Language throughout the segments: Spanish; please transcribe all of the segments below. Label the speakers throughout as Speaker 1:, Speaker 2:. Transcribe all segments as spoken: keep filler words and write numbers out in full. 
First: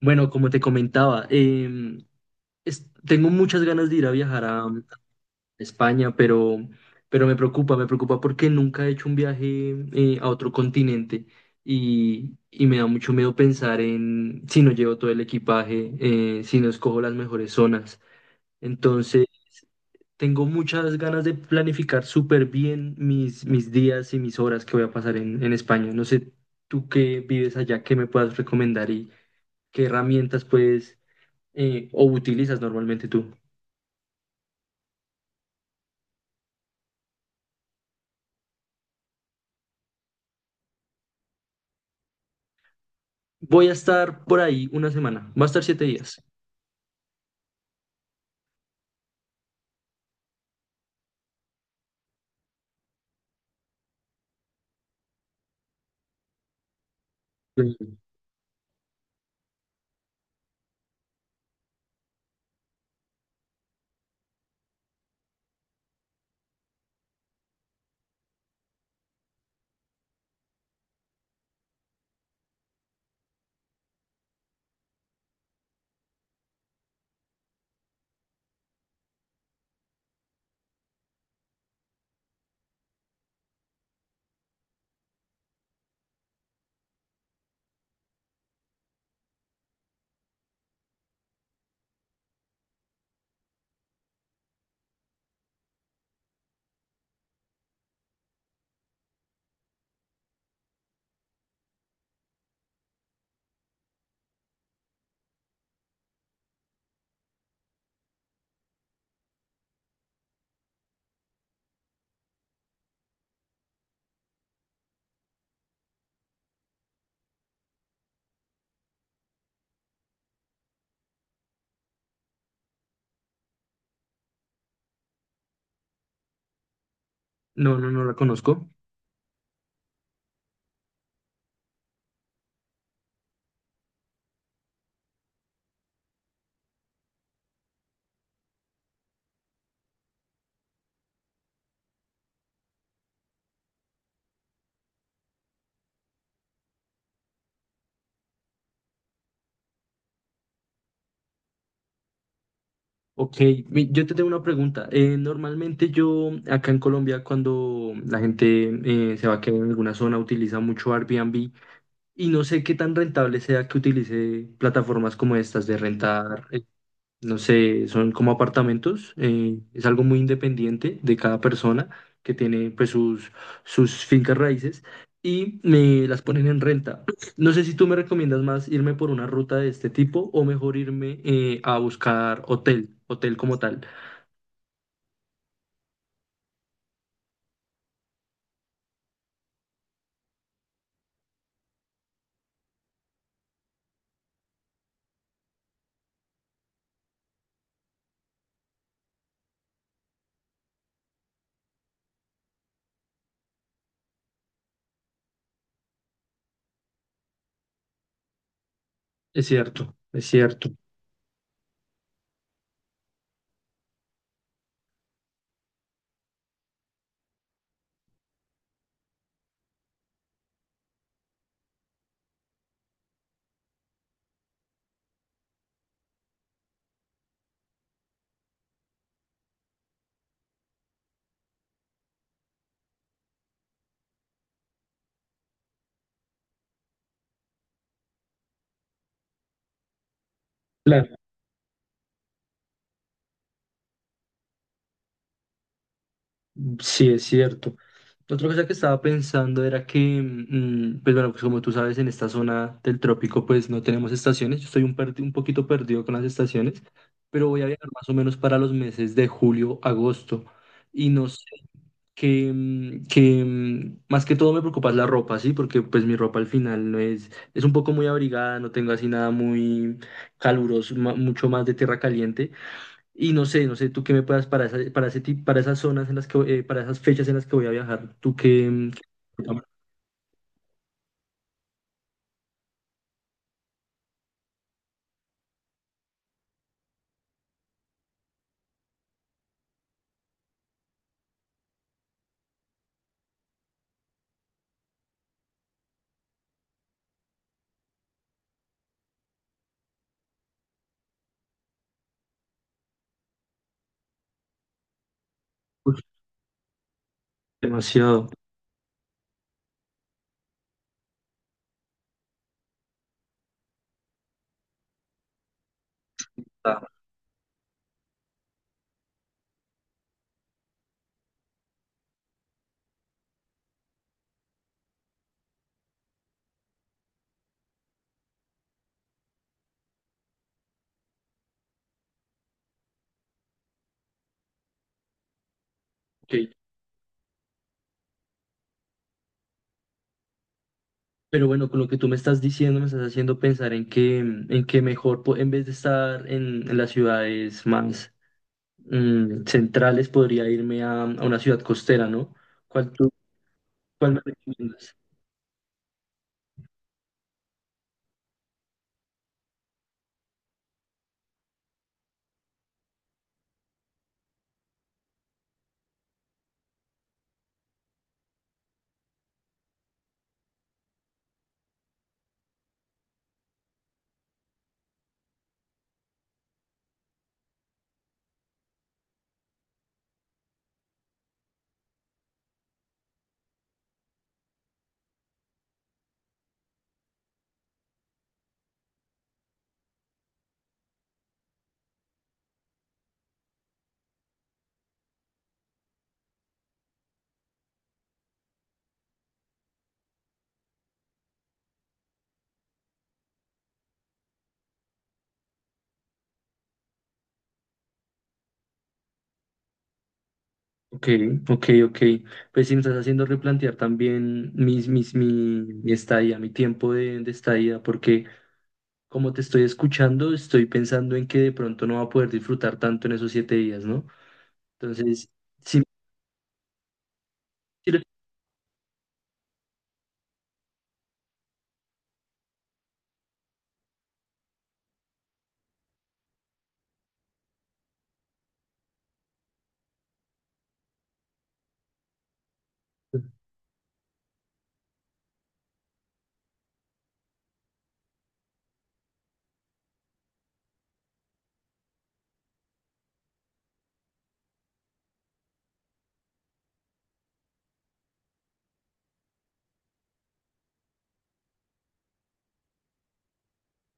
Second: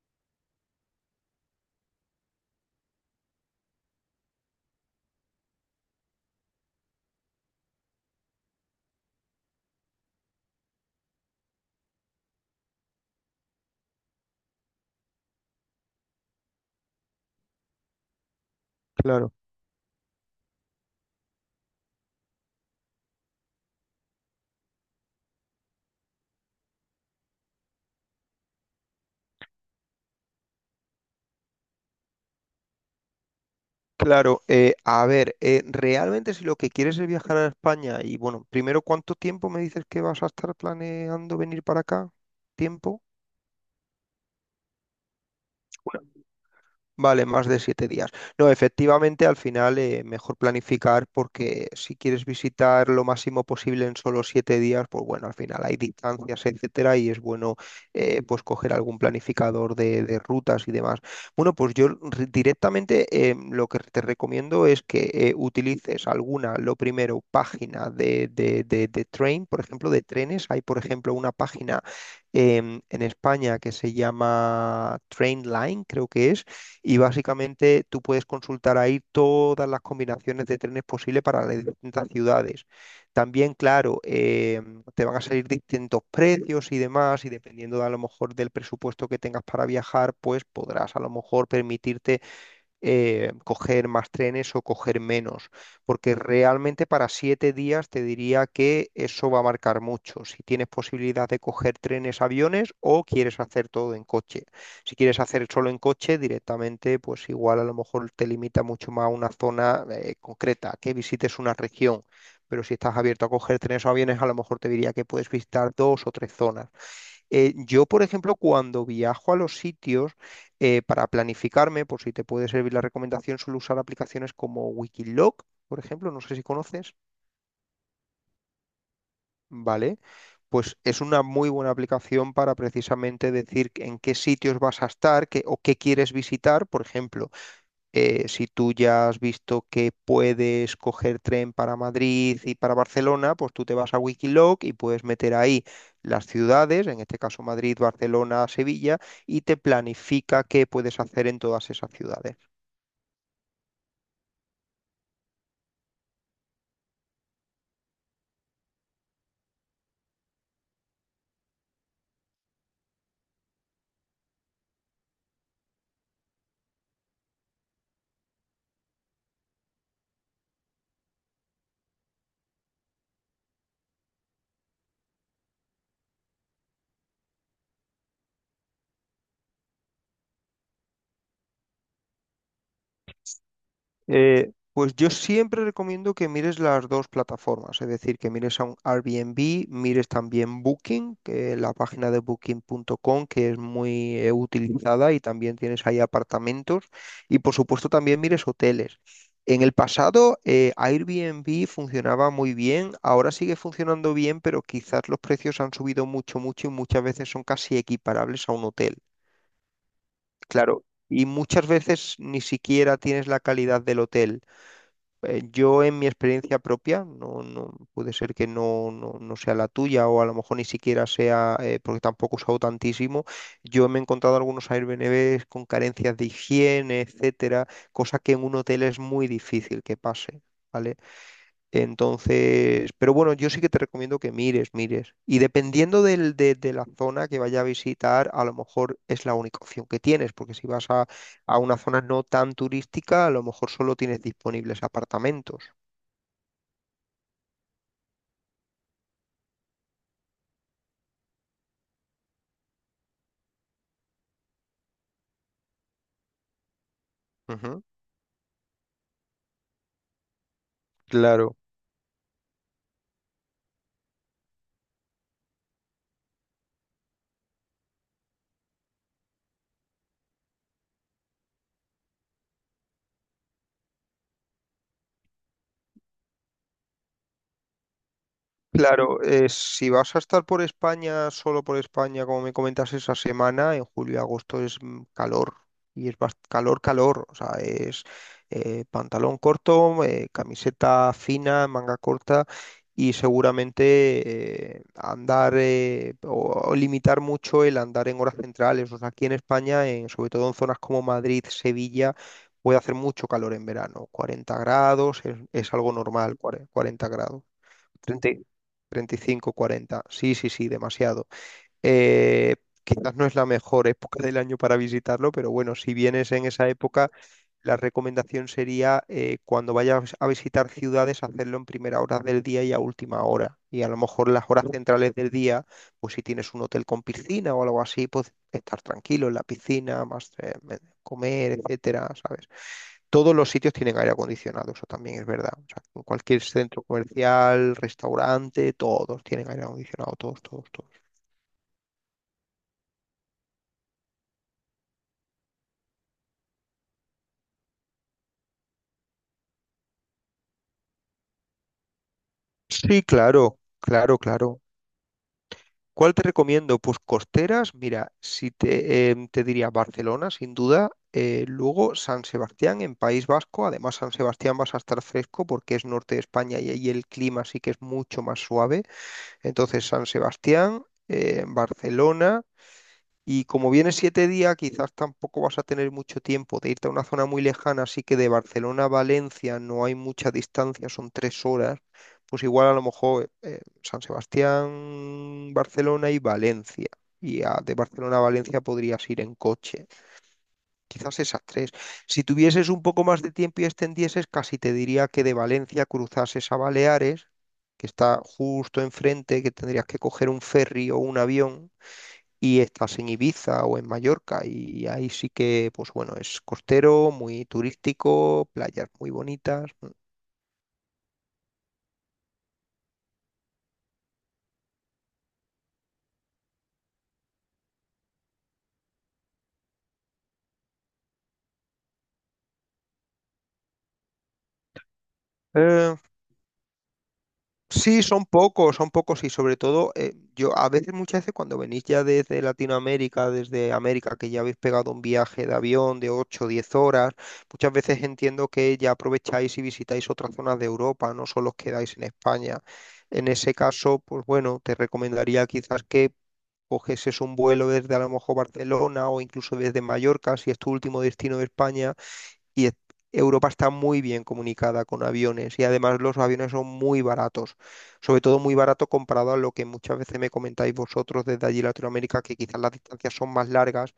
Speaker 1: Bueno, como te comentaba, em, es- tengo muchas ganas de ir a viajar a, a España, pero, pero me preocupa, me preocupa porque nunca he hecho un viaje eh, a otro continente y, y me da mucho miedo pensar en si no llevo todo el equipaje, eh, si no escojo las mejores zonas. Entonces,
Speaker 2: Claro,
Speaker 1: tengo muchas ganas de planificar súper bien mis, mis días y mis horas que voy a pasar en, en España. No sé, tú que vives allá, qué me puedas recomendar y qué herramientas puedes eh, o utilizas normalmente tú.
Speaker 2: claro. eh, a ver, eh, realmente, si lo que quieres es viajar a España y bueno, primero, ¿cuánto tiempo me dices que vas a estar planeando venir para acá? ¿Tiempo?
Speaker 1: Voy a estar por ahí una semana, va a estar siete días.
Speaker 2: Vale, más de siete días. No, efectivamente, al final, eh, mejor planificar, porque si quieres visitar lo máximo posible en solo siete días, pues bueno, al final hay distancias, etcétera, y es bueno,
Speaker 1: Eh,
Speaker 2: eh, pues coger algún planificador de, de rutas y demás. Bueno, pues yo re- directamente, eh, lo que te recomiendo es que eh, utilices alguna, lo primero, página de, de, de, de train, por ejemplo, de trenes. Hay, por ejemplo, una página em, en España que se llama Trainline, creo que es. Y básicamente tú puedes consultar ahí todas las combinaciones de trenes posibles para las distintas ciudades. También, claro, eh, te van a salir distintos precios y demás, y dependiendo de, a lo mejor, del presupuesto que tengas para viajar, pues podrás a lo mejor permitirte eh, coger más trenes o coger menos, porque realmente para siete días te diría que eso va a marcar mucho, si tienes posibilidad de coger trenes, aviones o quieres hacer todo en coche. Si quieres hacer solo en coche directamente, pues igual a lo mejor te limita mucho más a una zona eh, concreta, que visites una región. Pero si estás abierto a coger trenes o aviones, a lo mejor te diría que puedes visitar dos o tres zonas. Eh, yo, por ejemplo, cuando viajo a los sitios, eh, para planificarme, por si te puede servir la recomendación, suelo usar aplicaciones como Wikiloc, por ejemplo. No sé si conoces,
Speaker 1: No, no, no la conozco.
Speaker 2: ¿vale? Pues es una muy buena aplicación para precisamente decir en qué sitios vas a estar qué- o qué quieres visitar, por ejemplo. eh, si tú ya has visto que puedes coger tren para Madrid y para Barcelona, pues tú te vas a Wikiloc y puedes meter ahí las ciudades, en este caso Madrid, Barcelona, Sevilla, y te planifica qué puedes hacer en todas esas ciudades.
Speaker 1: Ok, mi- yo te tengo una pregunta. Eh, normalmente yo acá en Colombia cuando la gente eh, se va a quedar en alguna zona utiliza mucho Airbnb y no sé qué tan rentable sea que utilice plataformas como estas de rentar, eh, no sé, son como apartamentos, eh, es algo muy independiente de cada persona que tiene pues sus, sus fincas raíces y me las ponen en renta. No sé si tú me recomiendas más irme por una ruta de este tipo o mejor irme eh, a buscar hotel, hotel como tal.
Speaker 2: Eh, pues yo siempre recomiendo que mires las dos plataformas, es decir, que mires a un Airbnb, mires también Booking, que la página de booking punto com, que es muy eh, utilizada, y también tienes ahí apartamentos, y por supuesto también mires hoteles. En el pasado, eh, Airbnb funcionaba muy bien, ahora sigue funcionando bien, pero quizás los precios han subido mucho, mucho, y muchas veces son casi equiparables a un hotel.
Speaker 1: Es cierto, es cierto.
Speaker 2: Claro, y muchas veces ni siquiera tienes la calidad del hotel. Eh, Yo, en mi experiencia propia, no, no puede ser que no, no, no sea la tuya, o a lo mejor ni siquiera sea, eh, porque tampoco he usado tantísimo, yo me he encontrado algunos Airbnbs con carencias de higiene, etcétera, cosa que en un hotel es muy difícil que pase, ¿vale? Entonces, pero bueno, yo sí que te recomiendo que mires, mires. Y dependiendo del, de, de la zona que vaya a visitar, a lo mejor es la única opción que tienes, porque si vas a,
Speaker 1: Claro.
Speaker 2: a una zona no tan turística, a lo mejor solo tienes disponibles apartamentos.
Speaker 1: Sí, es cierto. Otra cosa que estaba pensando era que, mm, pues bueno, pues como tú sabes, en esta zona del trópico pues no tenemos estaciones. Yo estoy un, perdi- un poquito perdido con las estaciones, pero voy a
Speaker 2: Ujú.
Speaker 1: viajar más o menos para los meses de julio, agosto. Y no sé,
Speaker 2: Claro.
Speaker 1: que, mm, que mm, más que todo me preocupa es la ropa, ¿sí? Porque pues mi ropa al final no es, es un poco muy abrigada, no tengo así nada muy caluroso, ma- mucho más de tierra caliente. Y no sé, no sé, tú qué me puedas para esa- para ese tip- para esas zonas en las que, voy- eh, para esas fechas en las que voy a viajar. Tú que...
Speaker 2: Claro, eh, si vas a estar por España, solo por España, como me comentas esa semana, en julio y agosto es mm, calor. Y es bast- calor, calor. O sea, es eh, pantalón corto, eh, camiseta fina, manga corta. Y seguramente eh, andar, eh, o, o limitar mucho el andar en horas centrales. O sea, aquí en España, en- sobre todo en zonas como Madrid, Sevilla, puede hacer mucho calor en verano. Cuarenta grados es, es algo normal, cuare- cuarenta grados,
Speaker 1: Demasiado.
Speaker 2: treinta, treinta y cinco, cuarenta. Sí, sí, sí, demasiado. Eh, Quizás no es la mejor época del año para visitarlo, pero bueno, si vienes en esa
Speaker 1: Ah,
Speaker 2: época, la recomendación sería, eh, cuando vayas a visitar ciudades, hacerlo en primera hora del día y a última hora. Y a lo mejor las horas centrales del día, pues si tienes un hotel con piscina o algo así, pues estar tranquilo en la piscina, más eh, comer, etcétera, ¿sabes? Todos los sitios tienen aire acondicionado, eso también es verdad. O sea, en cualquier
Speaker 1: ok.
Speaker 2: centro comercial, restaurante, todos tienen aire acondicionado, todos, todos, todos.
Speaker 1: Pero bueno, con lo que tú me estás diciendo, me estás haciendo pensar en que, en que mejor, po- en vez de estar en, en las ciudades más mm, centrales, podría irme a, a una ciudad costera, ¿no? ¿Cuál
Speaker 2: Sí,
Speaker 1: tú,
Speaker 2: claro,
Speaker 1: cuál
Speaker 2: claro,
Speaker 1: me
Speaker 2: claro.
Speaker 1: recomiendas?
Speaker 2: ¿Cuál te recomiendo? Pues costeras, mira, si te, em, te diría Barcelona, sin duda. Eh, luego San Sebastián en País Vasco, además San Sebastián vas a estar fresco porque es norte de España y ahí el clima sí que es mucho más suave. Entonces, San Sebastián, eh, Barcelona. Y como vienes siete días, quizás tampoco vas a tener mucho tiempo de irte a una zona muy lejana, así que de Barcelona a Valencia no hay mucha distancia, son tres horas. Pues igual a lo mejor, eh, San Sebastián, Barcelona y Valencia. Y a- de Barcelona a Valencia podrías ir en coche. Quizás esas tres. Si tuvieses un poco más de tiempo y extendieses, casi te diría que de Valencia cruzases a Baleares, que está justo enfrente, que tendrías que coger un ferry o un avión, y estás en Ibiza o en Mallorca, y ahí sí que, pues bueno, es costero, muy turístico, playas muy bonitas, ¿no?
Speaker 1: Ok, ok, ok. Pues sí, me estás haciendo replantear también mis, mis, mi, mi estadía, mi tiempo de, de estadía, porque como te estoy escuchando, estoy pensando en que de pronto no va a poder disfrutar tanto en esos siete días, ¿no? Entonces, sí,
Speaker 2: Eh,
Speaker 1: sí lo-
Speaker 2: sí, son pocos, son pocos, y sobre todo, eh, yo a veces, muchas veces, cuando venís ya desde Latinoamérica, desde América, que ya habéis pegado un viaje de avión de ocho o diez horas, muchas veces entiendo que ya aprovecháis y visitáis otras zonas de Europa, no solo os quedáis en España. En ese caso, pues bueno, te recomendaría quizás que coges es un vuelo desde a lo mejor Barcelona, o incluso desde Mallorca, si es tu último destino de España, y es- Europa está muy bien comunicada con aviones, y además los aviones son muy baratos, sobre todo muy barato comparado a lo que muchas veces me comentáis vosotros desde allí Latinoamérica, que quizás las distancias son más largas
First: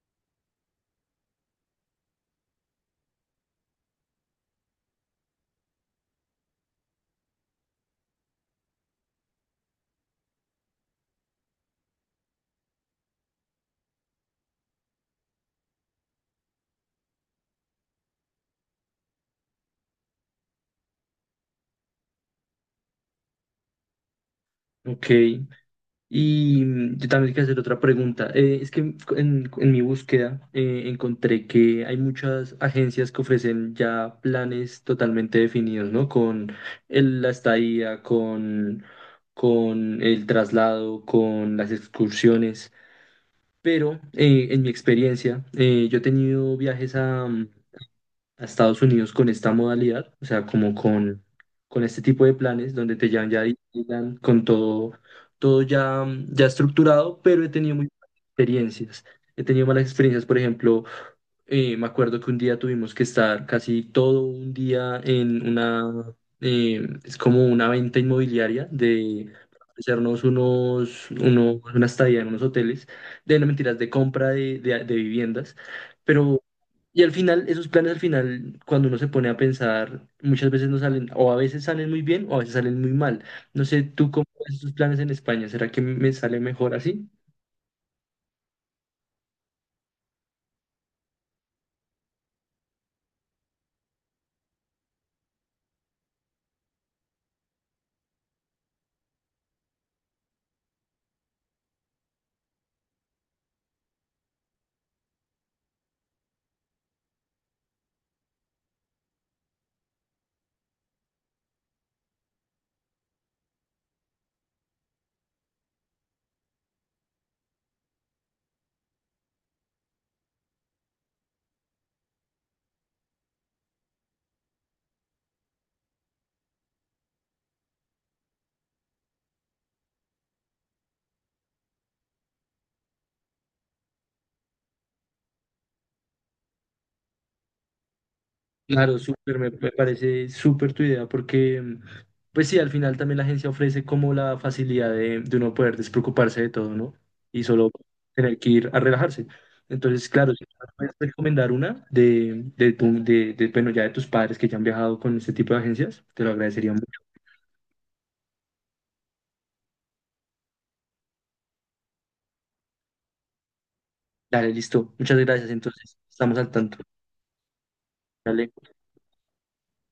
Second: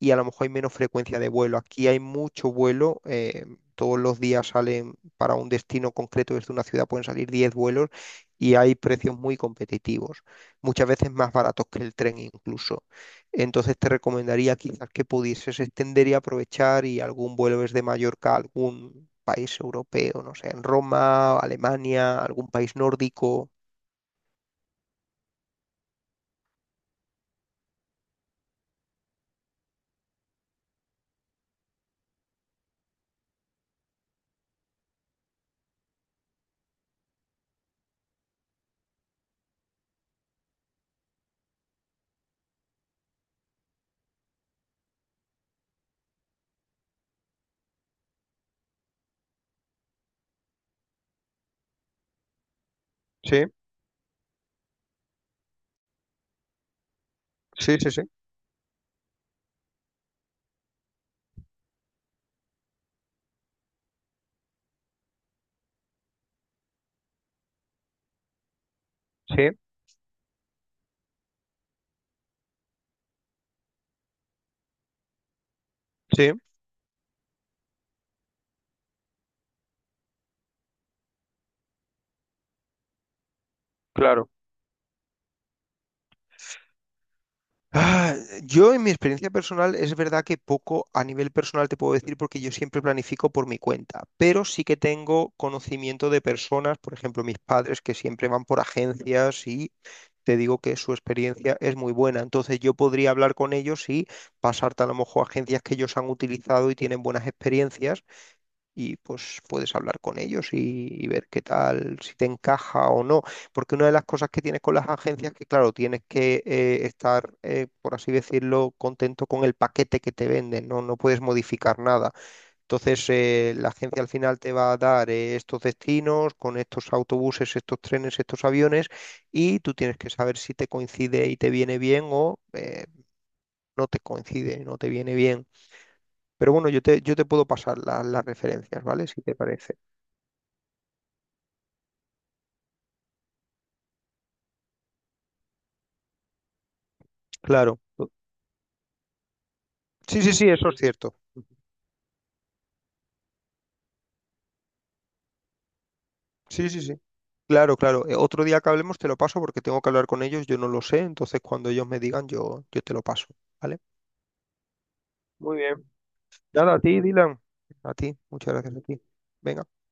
Speaker 2: y a lo mejor hay menos frecuencia de vuelo. Aquí hay mucho vuelo. Eh, todos los días salen para un destino concreto desde una ciudad, pueden salir diez vuelos y hay precios muy competitivos, muchas veces más baratos que el tren incluso. Entonces te recomendaría quizás que pudieses extender y aprovechar y algún vuelo desde Mallorca a algún país europeo, no sé, en Roma, Alemania, algún país nórdico.
Speaker 1: ok, y mm, yo también quiero hacer otra pregunta. Eh, es que en, en- en mi búsqueda eh, encontré que hay muchas agencias que ofrecen ya planes totalmente definidos, ¿no? Con el- la estadía, con, con el traslado, con las excursiones. Pero eh, en mi experiencia, eh, yo he tenido viajes a Estados Unidos con esta modalidad, o sea, como con, con este tipo de planes donde te llevan ya a
Speaker 2: Sí,
Speaker 1: Disneyland con todo, todo ya, mm, ya estructurado, pero he tenido
Speaker 2: sí,
Speaker 1: muy
Speaker 2: sí, sí,
Speaker 1: malas experiencias. He tenido malas experiencias, por ejemplo, eh, me acuerdo que un día tuvimos que estar casi todo un día en una, eh, es como una venta inmobiliaria de
Speaker 2: sí,
Speaker 1: hacernos unos, unos, una estadía en unos hoteles, de no mentiras, de compra de, de, de viviendas.
Speaker 2: sí,
Speaker 1: Pero, y al final, esos planes al final, cuando uno se pone a pensar, muchas veces no salen, o a veces salen muy bien, o a veces salen muy mal. No sé, tú cómo
Speaker 2: claro.
Speaker 1: ves esos planes en España, ¿será que me sale mejor así?
Speaker 2: Ah, yo en mi experiencia personal, es verdad que poco a nivel personal te puedo decir porque yo siempre planifico por mi cuenta, pero sí que tengo conocimiento de personas, por ejemplo mis padres, que siempre van por agencias, y te digo que su experiencia es muy buena. Entonces yo podría hablar con ellos y pasarte a lo mejor a agencias que ellos han utilizado y tienen buenas experiencias, y pues puedes hablar con ellos y, y ver qué tal, si te encaja o no. Porque una de las cosas que tienes con las agencias es que, claro, tienes que eh, estar, eh, por así decirlo, contento con el paquete que te venden, ¿no? No puedes modificar nada. Entonces, eh, la agencia al final te va a dar eh, estos destinos con estos autobuses, estos trenes, estos aviones, y tú tienes que saber si te coincide y te viene bien, o eh, no te coincide, no te viene bien. Pero bueno, yo te, yo te puedo pasar la- las referencias,
Speaker 1: Claro,
Speaker 2: ¿vale? Si te
Speaker 1: súper, me, me
Speaker 2: parece.
Speaker 1: parece súper tu idea, porque mm, pues sí, al final también la agencia ofrece como la facilidad de, de uno poder despreocuparse de todo, ¿no? Y solo
Speaker 2: Claro.
Speaker 1: tener que ir a relajarse. Entonces,
Speaker 2: Sí,
Speaker 1: claro,
Speaker 2: sí,
Speaker 1: si
Speaker 2: sí,
Speaker 1: tú
Speaker 2: eso es
Speaker 1: puedes
Speaker 2: cierto.
Speaker 1: recomendar una de, de, tu- de, de, bueno, ya de tus padres que ya han viajado con este tipo de agencias, te lo
Speaker 2: Sí,
Speaker 1: agradecería
Speaker 2: sí, sí.
Speaker 1: mucho.
Speaker 2: Claro, claro. Eh, Otro día que hablemos te lo paso, porque tengo que hablar con ellos, yo no lo sé. Entonces, cuando ellos me digan, yo, yo te lo paso, ¿vale?
Speaker 1: Dale, listo. Muchas gracias,
Speaker 2: Muy bien.
Speaker 1: entonces, estamos al
Speaker 2: Nada,
Speaker 1: tanto.
Speaker 2: a ti, Dylan. A ti,
Speaker 1: Dale.
Speaker 2: muchas gracias a ti. Venga.